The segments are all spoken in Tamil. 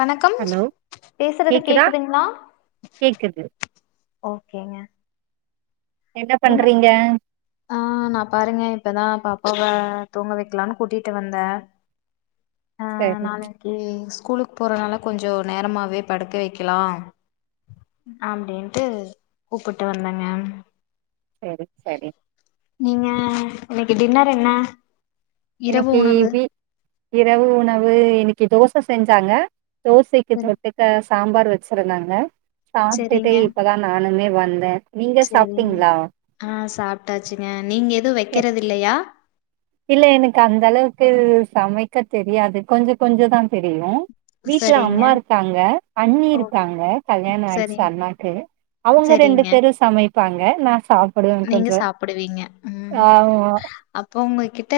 வணக்கம் ஹலோ பேசுறது கேக்குதா கேக்குதுங்ளா கேக்குது ஓகேங்க என்ன ஆ நா பாருங்க இப்பதா பாப் போக தூங்க வெக்கெலான்னு கூட்டிட்டு வந்தே ஆ சரி நாளைக்கி ஸ்கூலுக் போறதுனால கொஞ்சோ நேரமாவே படுக்க வைக்கலா அப்டின்ட்டு கூப்புட்டு வந்தேங்க செரி செரி நீங்க இன்னைக்கி டின்னர் என்ன இரவு இன்னைக்கி உணவு வீட் இரவு உணவு எனக் தோ தோச செஞ்சாங்க தோசைக்கு சரி தொட்டுக்க சாம்பார் வச்சுருந்தாங்க சாப்டுட்டே இப்பதா நானுமே வந் வந்தே நீங்க செரி சாப்ட்டீங்களா ஆ சாப்ட்டாச்சுங்க நீங்க எது வெக் வைக்கிறதில்லயா இல்ல எனக்கு அந்த அளவுக்கு சமைக்க தெரியாது கொஞ்சோ கொஞ்ச தா தெரியு வீட்ல சரிங்க அம்மா இருக்காங்க அண்ணி ஓ இருக்காங்க கல்யாணோ ஆச்சு சரிங் அண்ணாக்கு அவுங்க ரெண்டு சரிங்க பேரு சமைப் ப்பாங்க நா சாப்பிடுவே நீங்க கொஞ்சோ சாப்புடுவீங்க ம் ஆ அப்ப உங்க கிட் கிட்ட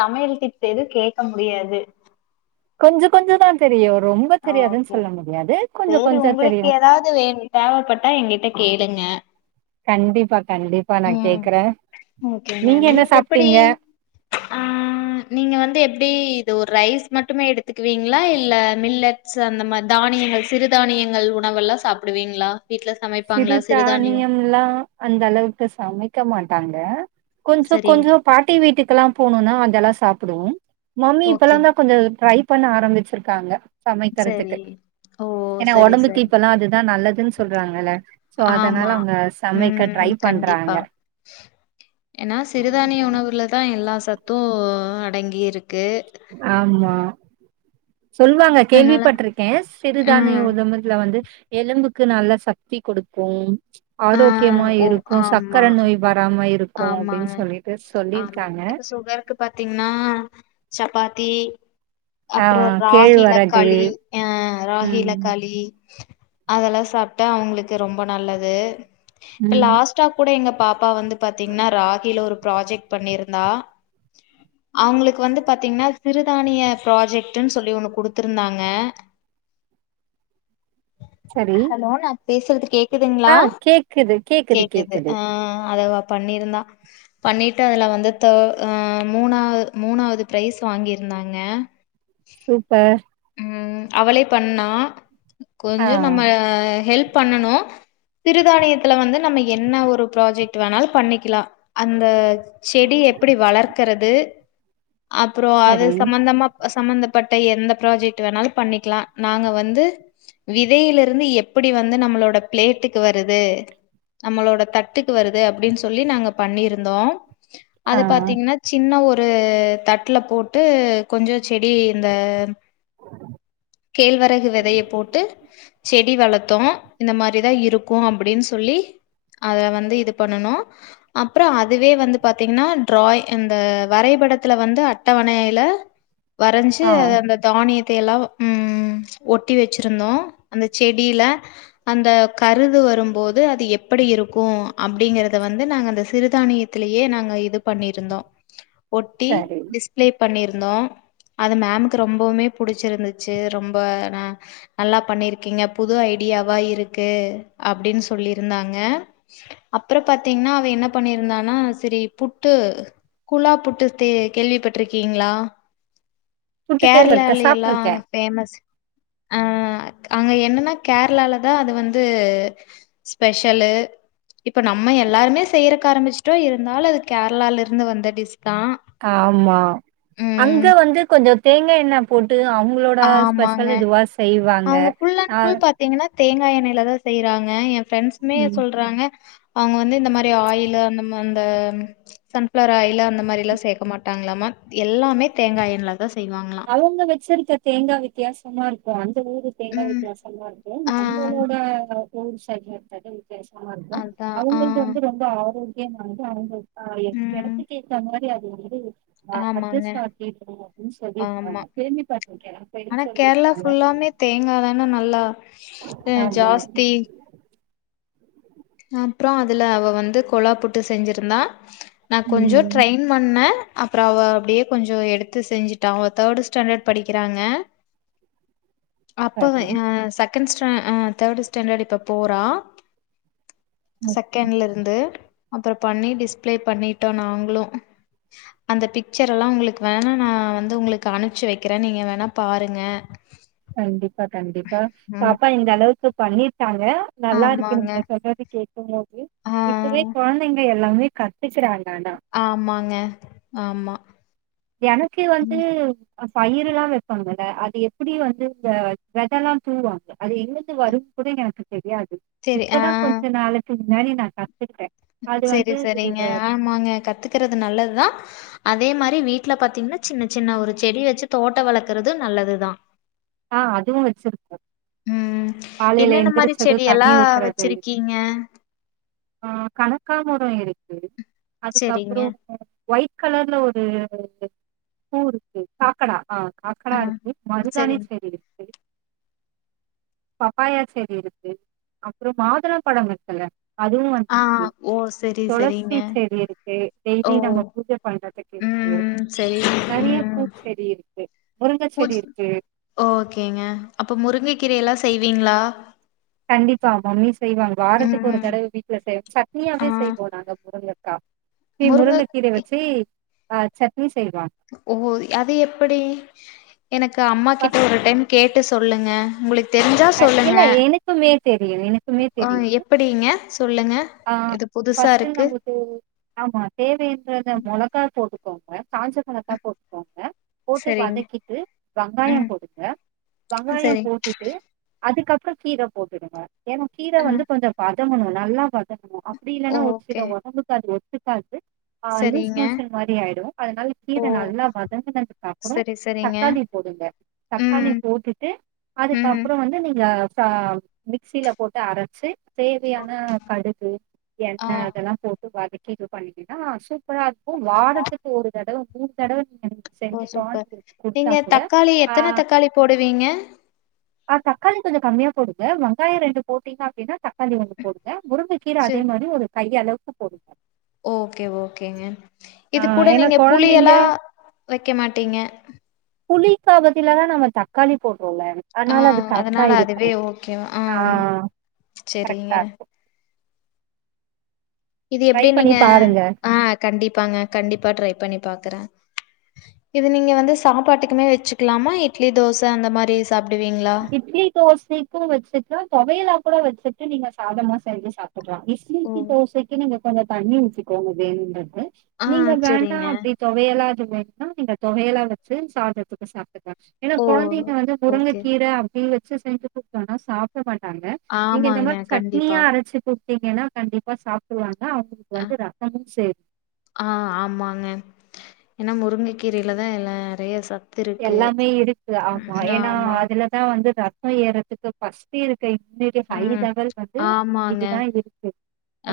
சமையல் டிப்ஸ் எதுவு கேக்க முடியாது கொஞ்ச கொஞ்சதா தெரியு ரொம்ப ஆ தெரியாதுன்னு ஓகே சொல்ல முடியாது கொஞ்ச சேரி கொஞ்ச தெரியு உங்களுக்கு எதாவது வேண் தேவப்பட்டா எங்கிட்ட கேளுங்க கண்டிப்பா கண்டிப்பா நா ம் கேக்குறே ஓக்கேங்க என்ன நீங்க எப்டி சாப்ட்டீங்க ஆ நீங்க வந்து எப்டி இந்த ஒரு ரைஸ் மட்டுமே எடுத்துக்குவீங்களா இல்ல மில்லட் நட்ஸ் அந்த மாரி தானியங்கள் சிறுதானியங்கள் உணவு எல்லா சாப்டுவீங்களா வீட்ல சிறு சமைப்பாங்களா சிறுதானியோ தானியம் எல்லா அந்த அளவுக்கு சமைக்க மாட் ட்டாங்க கொஞ்ச சரி கொஞ்ச பாட்டி வீட்டுக்கெல்லா போனணுனா அதெல்லாஸ் சாப்பிடுவோ மம்மி ஓகே இப்பல்லாந்தா கொஞ்ச ட்ரை பண்ண ஆரம்பிச்சிருக்காங்க சமைக்கறத்துக்கு சரி ஓ ஏன்னா சரி ஒடம்புக்கு சரி இப்பல்லா அதுதா நல்லதுன் சொல்றாங்க இல்ல ஆமா உம் பண்றாங்க கண்டிப்பா ஏன்னா சிறுதானிய உணவுலதா இப் எல்லா சத்து அடங்கி இருக்கு ஆம்மா சொல்வாங்க அதனால கேள்விப்பட்ருக்கே சிறுதானிய ம் உதம்பதுல வந்து எலும்புக்கு நல்ல சக்தி கொடுக்கும் ஆ ஆரோக்கியமா ஓ இருக்கு சக்கர ஆமா நோய் வராம இருக்கு அப்டின்னு ஆமாங்க சொல்லிட்டு ஆமா சொல்லிருக்காங்க இப்ப சுகருக்கு தி அப்புற ராகில கேழ்வரகு களி ஆ ராகில ம் களி அதெல்லா சாப்ட்டா அவுங்களுக்கு ரொம்ப நல்லது இப்ப ம் லாஸ்ட்டா கூட எங்கப் ப்பா வந்து பாத்தீங்ன்னா ராகில ஒரு ப்ராஜெக்ட் பண்ணிருந்தா அவங்களுக்கு வந்து பாத்தீங்ன்னா சிறுதானிய ப்ராஜெக்ட்ன்னு சொல்லி ஒண்ணு குடுத்துருந்தாங்க சரி. ஹலோ நா பேசுறது கேக் க்குதுங்ளா க்குது கேக்குது கேக்குது அதுல பண்ணிருந்தா பண்ணிட்டு அதுல வந்து தே அ மூணாவ மூணாவுது பிரைஸ் வாங்கிருந்தாங்க சூப்பர் உம் அவளே பண்ணா ஆ கொஞ்ச நம்ம ஹெல்ப் பண்ணுனோ சிறுதானியத்துல வந்து நம்ம என்ன ஒரு ப்ராஜெக்ட் வேணாலு பண்ணிக்கலா அந்த செடி எப்படி வளர்க்கிறது அப்புற அது சரி. சம்பந்தமா சம்பந்தப்பட்ட எந்த ப்ராஜெக்ட் வேணாலு பண்ணிக்லா நாங்க வந்து விதையில இருந்து எப்படி வந்து நம்மளோட பிளேட்டுக்கு வருது நம்மளோட தட்டுக்கு வருது அப்படின்னு சொல்லி நாங்க பண்ணிருந்தோ ஆ அத பாத்தீங்கன்னா சின்ன ஒரு ஒரு தட்டுல போட்டு கொஞ்ச செடி இந்த கேழ்வரகு வெதய போட்டு செடி வளத்தோ இந்த மாரிதா இருக்கு அப்படின்னு சொல்லி அத வந்து இது பண்ணுணோ அப்புற அதுவே வந்து பாத்தீங்கன்னா டிராய் அந்த வரைபடத்துல வந்து அட்டவணையில வரைஞ்சு ஆ அ அந்த தானியத்தைய எல்லாம் உஹம் ஒட்டி வச்சிருந்தோம் அந்த செடியில அந்த கருது வரும்போது அது எப்படி இருக்கும் அப்படிங்கறத வந்து நாங்க அந்த சிறுதானியத்திலயே நாங்க இது பண்ணிருந்தோம் ஒட்டி சரி. டிஸ்பிளே பண்ணிரு இருந்தோ அது மேமுக்கு ரொம் ரொம்பவுமே புடிச்சிருந்துச்சு ரொம்ப ந நல்லா பண்ணிருக்கீங்க புது ஐடியாவா இருக்கு அப்டின்னு சொல்லியிருந்தாங்க அப்புறோ பாத்தீங்கன்னா அவ என்ன பண்ணிருந்தானா செரி புட்டு குழா புட்டு கேள்விப்பட்டிருக்கீங்களா புட்டு கேரளால கேள்விப்பட்ருக்கேன் எல்லாம் சாப்ட்ருக்கேன். ஃபேமஸ் அ அங்க என்னன்னா கேரளாலதா அது வந்து ஸ்பெஷலு இப்ப நம்ம எல்லாருமே செய்யறக்க ஆரம்பிச்சுட்டோ இருந்தாலு அது கேரளால இருந்து வந்த டிஷ் ஆமா அங்க ம் வந்து கொஞ்சோ தேங்காய் எண்ணெ போட் அவுங்களோட ஆமாங்க ஸ்பெஷல் இதுவா செய்வாங்க அவங்க ஃபுல் அண்ட் அ ஃபுல் பாத்தீங்கன்னா தேங்கா எண்ணெல தா செய்யறாங்க ஃபிரெண்ட்ஸுமே ம். சொல்றாங்க அவுங்க வந்து இந்த மாரி ஆயிலு அந்த அந்த சன்ஃப்ளவர் ஆயிலு அந்த மாரியெல்லாம் சேர்க்க மாட்டாங்களாமா எல்லாமே தேங்கா எண்ணெ தா செய்வாங்களா கலந்து வச்சிரிக்கே தேங்கா வித்தியாசமா இருக்கு அ தேங்கா ம் வித்தியாசமா இருக்கு ஆ அவுங்களோட உ ஷாிேது [unintelligible] வேஷமா இருப்பே அதான். ஆ. அவுங்களுக்கு வந்து ரொம்ப ஆரோக் [unintelligible] ஆ ம். எடத்துக்கேத்த மாரி [unintelligible] ஆ அத்த ஆமாங்க. ச ச [unintelligible] ஆமா ஆனா கேரளா சொல்லிருக்காங்க ஃபுல்லாமே தேங்கா தான நல்லா ஆமா ஜாஸ்தி அப்புறோ அதுல அவ வந்து கொழா புட்டு செஞ்சிருந்தா நான் கொஞ்சோ உம் ட்ரெயின் பண்ணே அப்றோ அவ அப்டியே கொஞ்சோ எடுத்து செஞ்சுட்டா அவ தேர்டு ஸ்டண்டர்ட் படிக்கிறாங்க அப்ப சரி அ செகண்ட் ஸ்ட அ அ தேர்ட் ஸ்டண்டர்ட் இப்ப போறா ஓகே செகண்ட்ல இருந்து அப்றோ பண்ணி டிஸ்பிளே பண்ணிட்டோ நாங்ளு அந்த பிக்சர்ல்லா உங்ளுக்கு வேணா நா வந்து உங்களுக்கு அனுப்பச்சு வைக்கிறே நீங்க வேணா பாருங்க கண்டிப் பா கண்டிப்பா ம். பாப்பா இந்த அளவுக்கு பண்ணிர் காங்க நல்லா இருக்கு ஆமாங்க. நீங்க சொல்றது கேக்கும்போது ஆ. இப்பவே கொழந்தைங்க எல்லா ல்லாமே கத் ஆமாங்க ஆமா எனக்கு வந்து ம். பயிறுல்லா வெப்பாங்கல அது எப்டி வந்து இந்த வெதெல்லா தூவாங்க அது எழுந்து வரு கூட எனக்கு தெரியாது சரி. ஆ. இப்பதா கொஞ்ச நாளை முன்னாடி நா கா சரி சரிங்க ஆமாங்க கத்துக்கறது நல்லதுதா அதே மாரி வீட்ல பாத்தீங்கனா சின்ன சின்ன ஒரு செடி வச்சு தோட்டோ வளக்குறது நல்லதுதா ஆ அதுவு வச்சிருக்கோ ம். காலைல என்னென்ன மாரி எந்திரிச்சது தண்ணி செடியெல்லாம் ஊத்துறது வச்சிருக்கீங்க? ஆ கலக்காமரோ இருக்கு சரிங்க. அதுக்கப்றோ ஒயிட் கலர்ல ஒரு பூ இருக்கு சாக்கடா ஆ காக்கடா ஆ. இருக்கு மருதானி சரிங்க. சரி இரு பப்பாயா செடி இருக்கு அப்புறோ மாதுளம்பழோ இருக்குல்ல அதுவு ஆ. வந்துருக்கு ஓ! சரி, தொளசி சரிங்க. செடி இருக்கு ஓ! டெய்லி நம்ம பூஜ பண்றதுக்கு இருக்கு ம். சரி. நெறைய ம். பூச்செடி இருக்கு முருங்க செடி பூச் இருக்கு ஓகேங்க அப்ப முருங்கை கீர எல்லா செய்வீங்ளா கண்டிப்பா மம்மீஸ் செய்வாங்க வாரத்துக்கு ஒரு ம். தடவ வீட்ல செய்வோ ஆ. சட்னியாவே செய்வோ நாங்க ப [unintelligible] ஆ நீ முருங்க கீரய வச்சி ஆ சர் ஓ அது எப்படி எனக்கு அம்மா கிட்ட ஃபர்ஸ்ட் ஒரு டைம் கே டு சொல்லுங்க உங்ளுக்கு இல்ல எனக்குமே தெரியும் எனக்குமே ஆ தெரியும் எப்படிங்க சொல்லுங்க இது புதுசா ஆஹ்ஸ இருக்கு நமக்கு ஆமா தேவைன்றத மிளகா போட்டு க்காங்க காஞ்சத்தனத்தா போட்டுக்காங்க போட்டு சரிங்க வதக்கிட்டு வெங்காயம் ம் போடுங்க வெங்காயம் சரி போட்டுட்டு அதுக்கப்புறம் கீரை போட்டுடுங்க ஏன்ன கீரை வந்து ம் கொஞ்சம் பா பண்ணும் நல்லா பட்டக்கணும் அப்படி இல்லைன்னா ஒரு சில ஓகே உடம்புக்கு அது சக்க னாலீ சரிங்க ஓ நல்லாங்கது சரி சரிங்க தக்காளி போடு தாளி ம் போட்டுது ம் நீங்க மிக்சியில போட்டு அரைச்சு தேவையான கடுகு ஆ எண்ணெய் அதெல்லாம் போட்டு வதக்கிக்கு இது பண்ணிீன்னா சூப்பர் அா இருக்கும் வாரத்துக்கு ஒரு தடவை உ கட ஓ சூப்பர் நீங்க தக்காளி ஆ எத்தனை தக்காளி போடுவீங்க ஆ் தக்காளி கொஞ்சம் கம்மியா போடுங்க வெங்காயம் ரெண்டு போட்டீங்க அப்படின்னா தக்காளி வந்து போடுங்க முருங்கக் கீரை அதே சரி மாதிரி ஒரு கை அளவுக்கு உப்பு போட்டு ஓகே ஓகேங்க ஆ இது கூட ஏன்னா நீங்க புளிய கொழந்தைங்க எல்லாம் வைக்க மாட்டீங்க புளி காபத்தில தான் நம்ம தக்காளி போட்டு போல ஆ ஆனால அது கரெக்டா அதனால இருக்கு அதுவே ஓகேவ ஆ ஆம் சரிங்க கரெக்டா இருக்கு இது ட்ரை எப்படி பண்ணி நீங்க பாருங்க ஆஹ் கண்டிப்பாங்க கண்டிப்பா ட்ரை பண்ணி பாக்குறேன் இது நீங்க வந்து சாப்பாட்டுக்குமே வச்சுக்கலாமா இட்லி தோசை அந்த மாதிரி இட்லி தோசைக்கும் வச்சுக்கலான் தொவையலா கூட வச்சுக்கலான் நீங்க சாதமா செஞ்சு சாப்பிடுறாம் ஓ! இட்லி தோசைக்கு நீங்க கொஞ்சம் தண்ணி ஊத்திக்கோங்க வேணும்னா ஆ நீங்க சரிங்க. வேண்டாம் அப்படி தொவையலாம் அது வேனா நீங்க தொவையலாம் வச்சு சாதத்துக்கு சாப்ப ஏன்னா ஓ! குழந்தைங்க வந்து உறங்கை ஓகே. ி வ சஞ்ச புக்கான சாப் ாங்க நீங்க இந்த ஆமாங்க. மாதிரி கண்டிப்பா. சட்னியா அரைச்சு ீங்கன்னா கண்டிப்பா சாப்பிடுவாங்க அவங்களுக்கு வந்து ரரசமும் சேரி ஆஹ் ஆமாங்க ஏன்னா முருங்கைக்கீரைலதான் எல்லாம் நிறைய சத் எல்லாமே இருக்கு ஆமா ஏன்னா ஆமா. அதுலதான் வந்து இப்ப ஏறதுக்கு பஸ்தி இரு இன்னைக்கி பைவ் ம். லெவல்கு வந்து ஆமாங்க. இதுதான் இருக்கு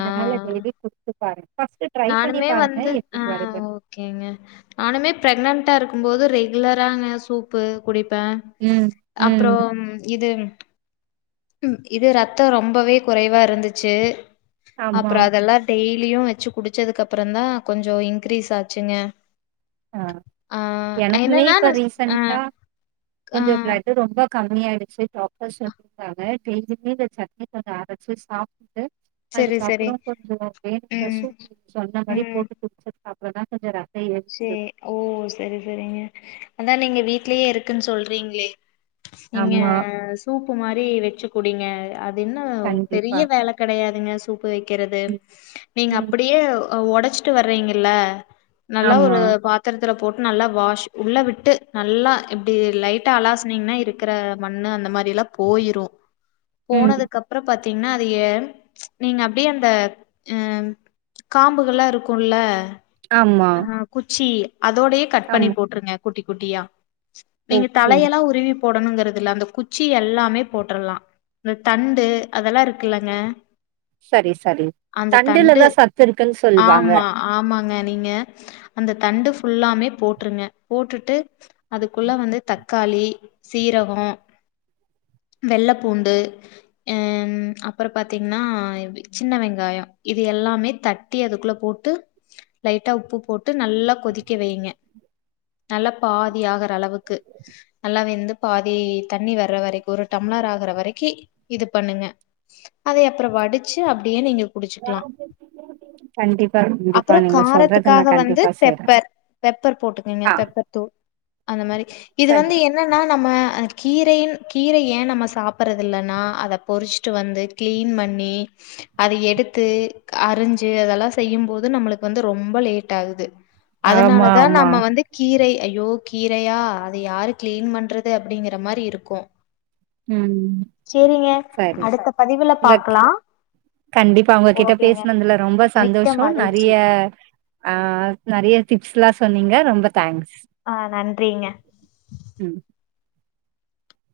ஆ. வெறி கொண்டு பாருங் நானுமே வந்து ஆஹ் ஓகேங்க நானுமே பிரெக்ணன்டா இருக்க க்கும் போது ரெகுலராங்க சூப்பு குடிப் ஃபேன் ம் ம் அப்றோம் இது இது ரத்தம் ரொம்பவே குறைவா இருந்துச்சு ஆமா அப்றோ அதெல்லா டெய் லியும் வச்சு குடுத் குடிச்சதுக்கு அப்புறம் தான் கொஞ்சோ இன்கிரீஸ் ஆச்சுங்க ஆ ஆ எனக்குமே என்னன்னா இப்ப நா ஆ ரீசன்ட்டா ஆ கொஞ்சோ பிளட் ரொம்ப கம்மியாயிடுச்சு டாக்டர் சொல்லிற்காங்க டெய்லியுமே இந்த சட்னி கொஞ்சோ அரச்சு சாப் டு செரி செரி அதுக்கப்றோ கொஞ்சமா வேணுங்குற ம் சூப் சொன்ன மாரியே ம் போட்டு குடிச்ச அப்பதா கொஞ்சோ ரத்தம் ஏ சே ஓ சரி சரிங்க அதான் நீங்க வீட் வீட்லயே இருக்குன்னு சொல்றீங்களே நீங்க ஆமா சூப்பு மாரி வச்சு குடிங்க அ து என்ன பெரிய கண்டிப்பா வேல கெடையாதுங்க சூப்பு வைக்கிறது ம் நீங்க ம் அப்டியே ஒடச்சுட்டு வற்றீங்கல்ல நல்லா ஒரு ஆமா பாத்திர துல போட்டு நல்லா வாஷ் உள்ள விட்டு நல்லா இப்டி லைட்டா அலாசனீங்கன்னா இருக்குற மண்ணு அந்த மாரில்லா போயிரும் ம் போனதுக்கு அப்றோ பாத் பாத்தீங்கன்னா எ ச் நீங்க அப்டியே அந்த ஆ காம்புகள்ல்லா இருக்குல்ல ஆமா ஆ குச்சி அதோடயே கட் பண்ணி ஆமா போட்டுருங்க குட்டி குட்டியா ச் நீங்க ஓகே தலையெல்லாம் உருவி போடணுங்குறது இல்ல அந்த குச்சி எல்லாமே போட்ரலாம் இந்த தண்டு அதெல்லாம் இருக்குல்லங்க சரி சரி அந்த தண்டுல தண்டு தான் சத்து இருக்குன் சொல்வாங்க ஆமா ஆமாங்க நீங்க அந்த தண்டு ஃபுல்லமே போட்டுருங்க போட்டுட்டு அதுக்குள்ள வந்து தக்காளி சீரகோ வெள்ளப்பூண்டு அ அப்றோ பாத்தீங்ன்னா சின்ன வெங்காயோ இது எல்லாமே தட்டி அதுக்குள்ள போட்டு லைட் டா‌ உப்பு போட் டு நல்லா கொதிக்க வைங்க நல்லா பாதி ஆகுற அளவுக்கு நல்லா வெந்து பாதி தண்ணி வர்ற வரைக்கு ஒரு டம்ளர் ஆகுற வரைக்கி இது பண்ணுங்க அதை அப்றோ வடிச்சு அப்டியே நீங்க குடிச்சுக்கலா கண்டிப்பா கண்டிப்பா அப்புறோ நீங்க சொல்றது நா காரத்துக்காக வந்து கண்டிப்பா செய்றே பெப்பர் பெப்பர் போட்டுக்குங்க பெப்பர் தூள் அந்த மாரி இது சரி வந்து என்னனா நம்ம அ கீரையிண் கீரை ஏன் நம்ம சாப்டுறது இல்லனா அத பொரிச்சுட்டு வந்து கிளீன் பண்ணி அத எடுத்து அறுஞ்சி அதெல்லா செய்யும் போது நம்முளுக்கு வந்து ரொம்ப லே ட்டாகுது அதனால ஆமா தான் ஆமா நம்ம வந்து கீரைய ஐயோ கீரையா அத யாரு கிளீன் பண்றது அப்டிங்குற மாரி இருக்கும் ம் அடுத்த பதிவுல சரிங்க பாக்கலா கண்டிப்பா உங்ககிட்ட ஓகேங்க பேசனதுல ரொம்ப மிக்க சந்தோஷோ நறைய மகிழ்ச்சி அ நறைய டிப்ஸ்லாம் சொன்னீங்க ரொம்ப தேங்க்ஸ் ஆ நன்றிங்க ம்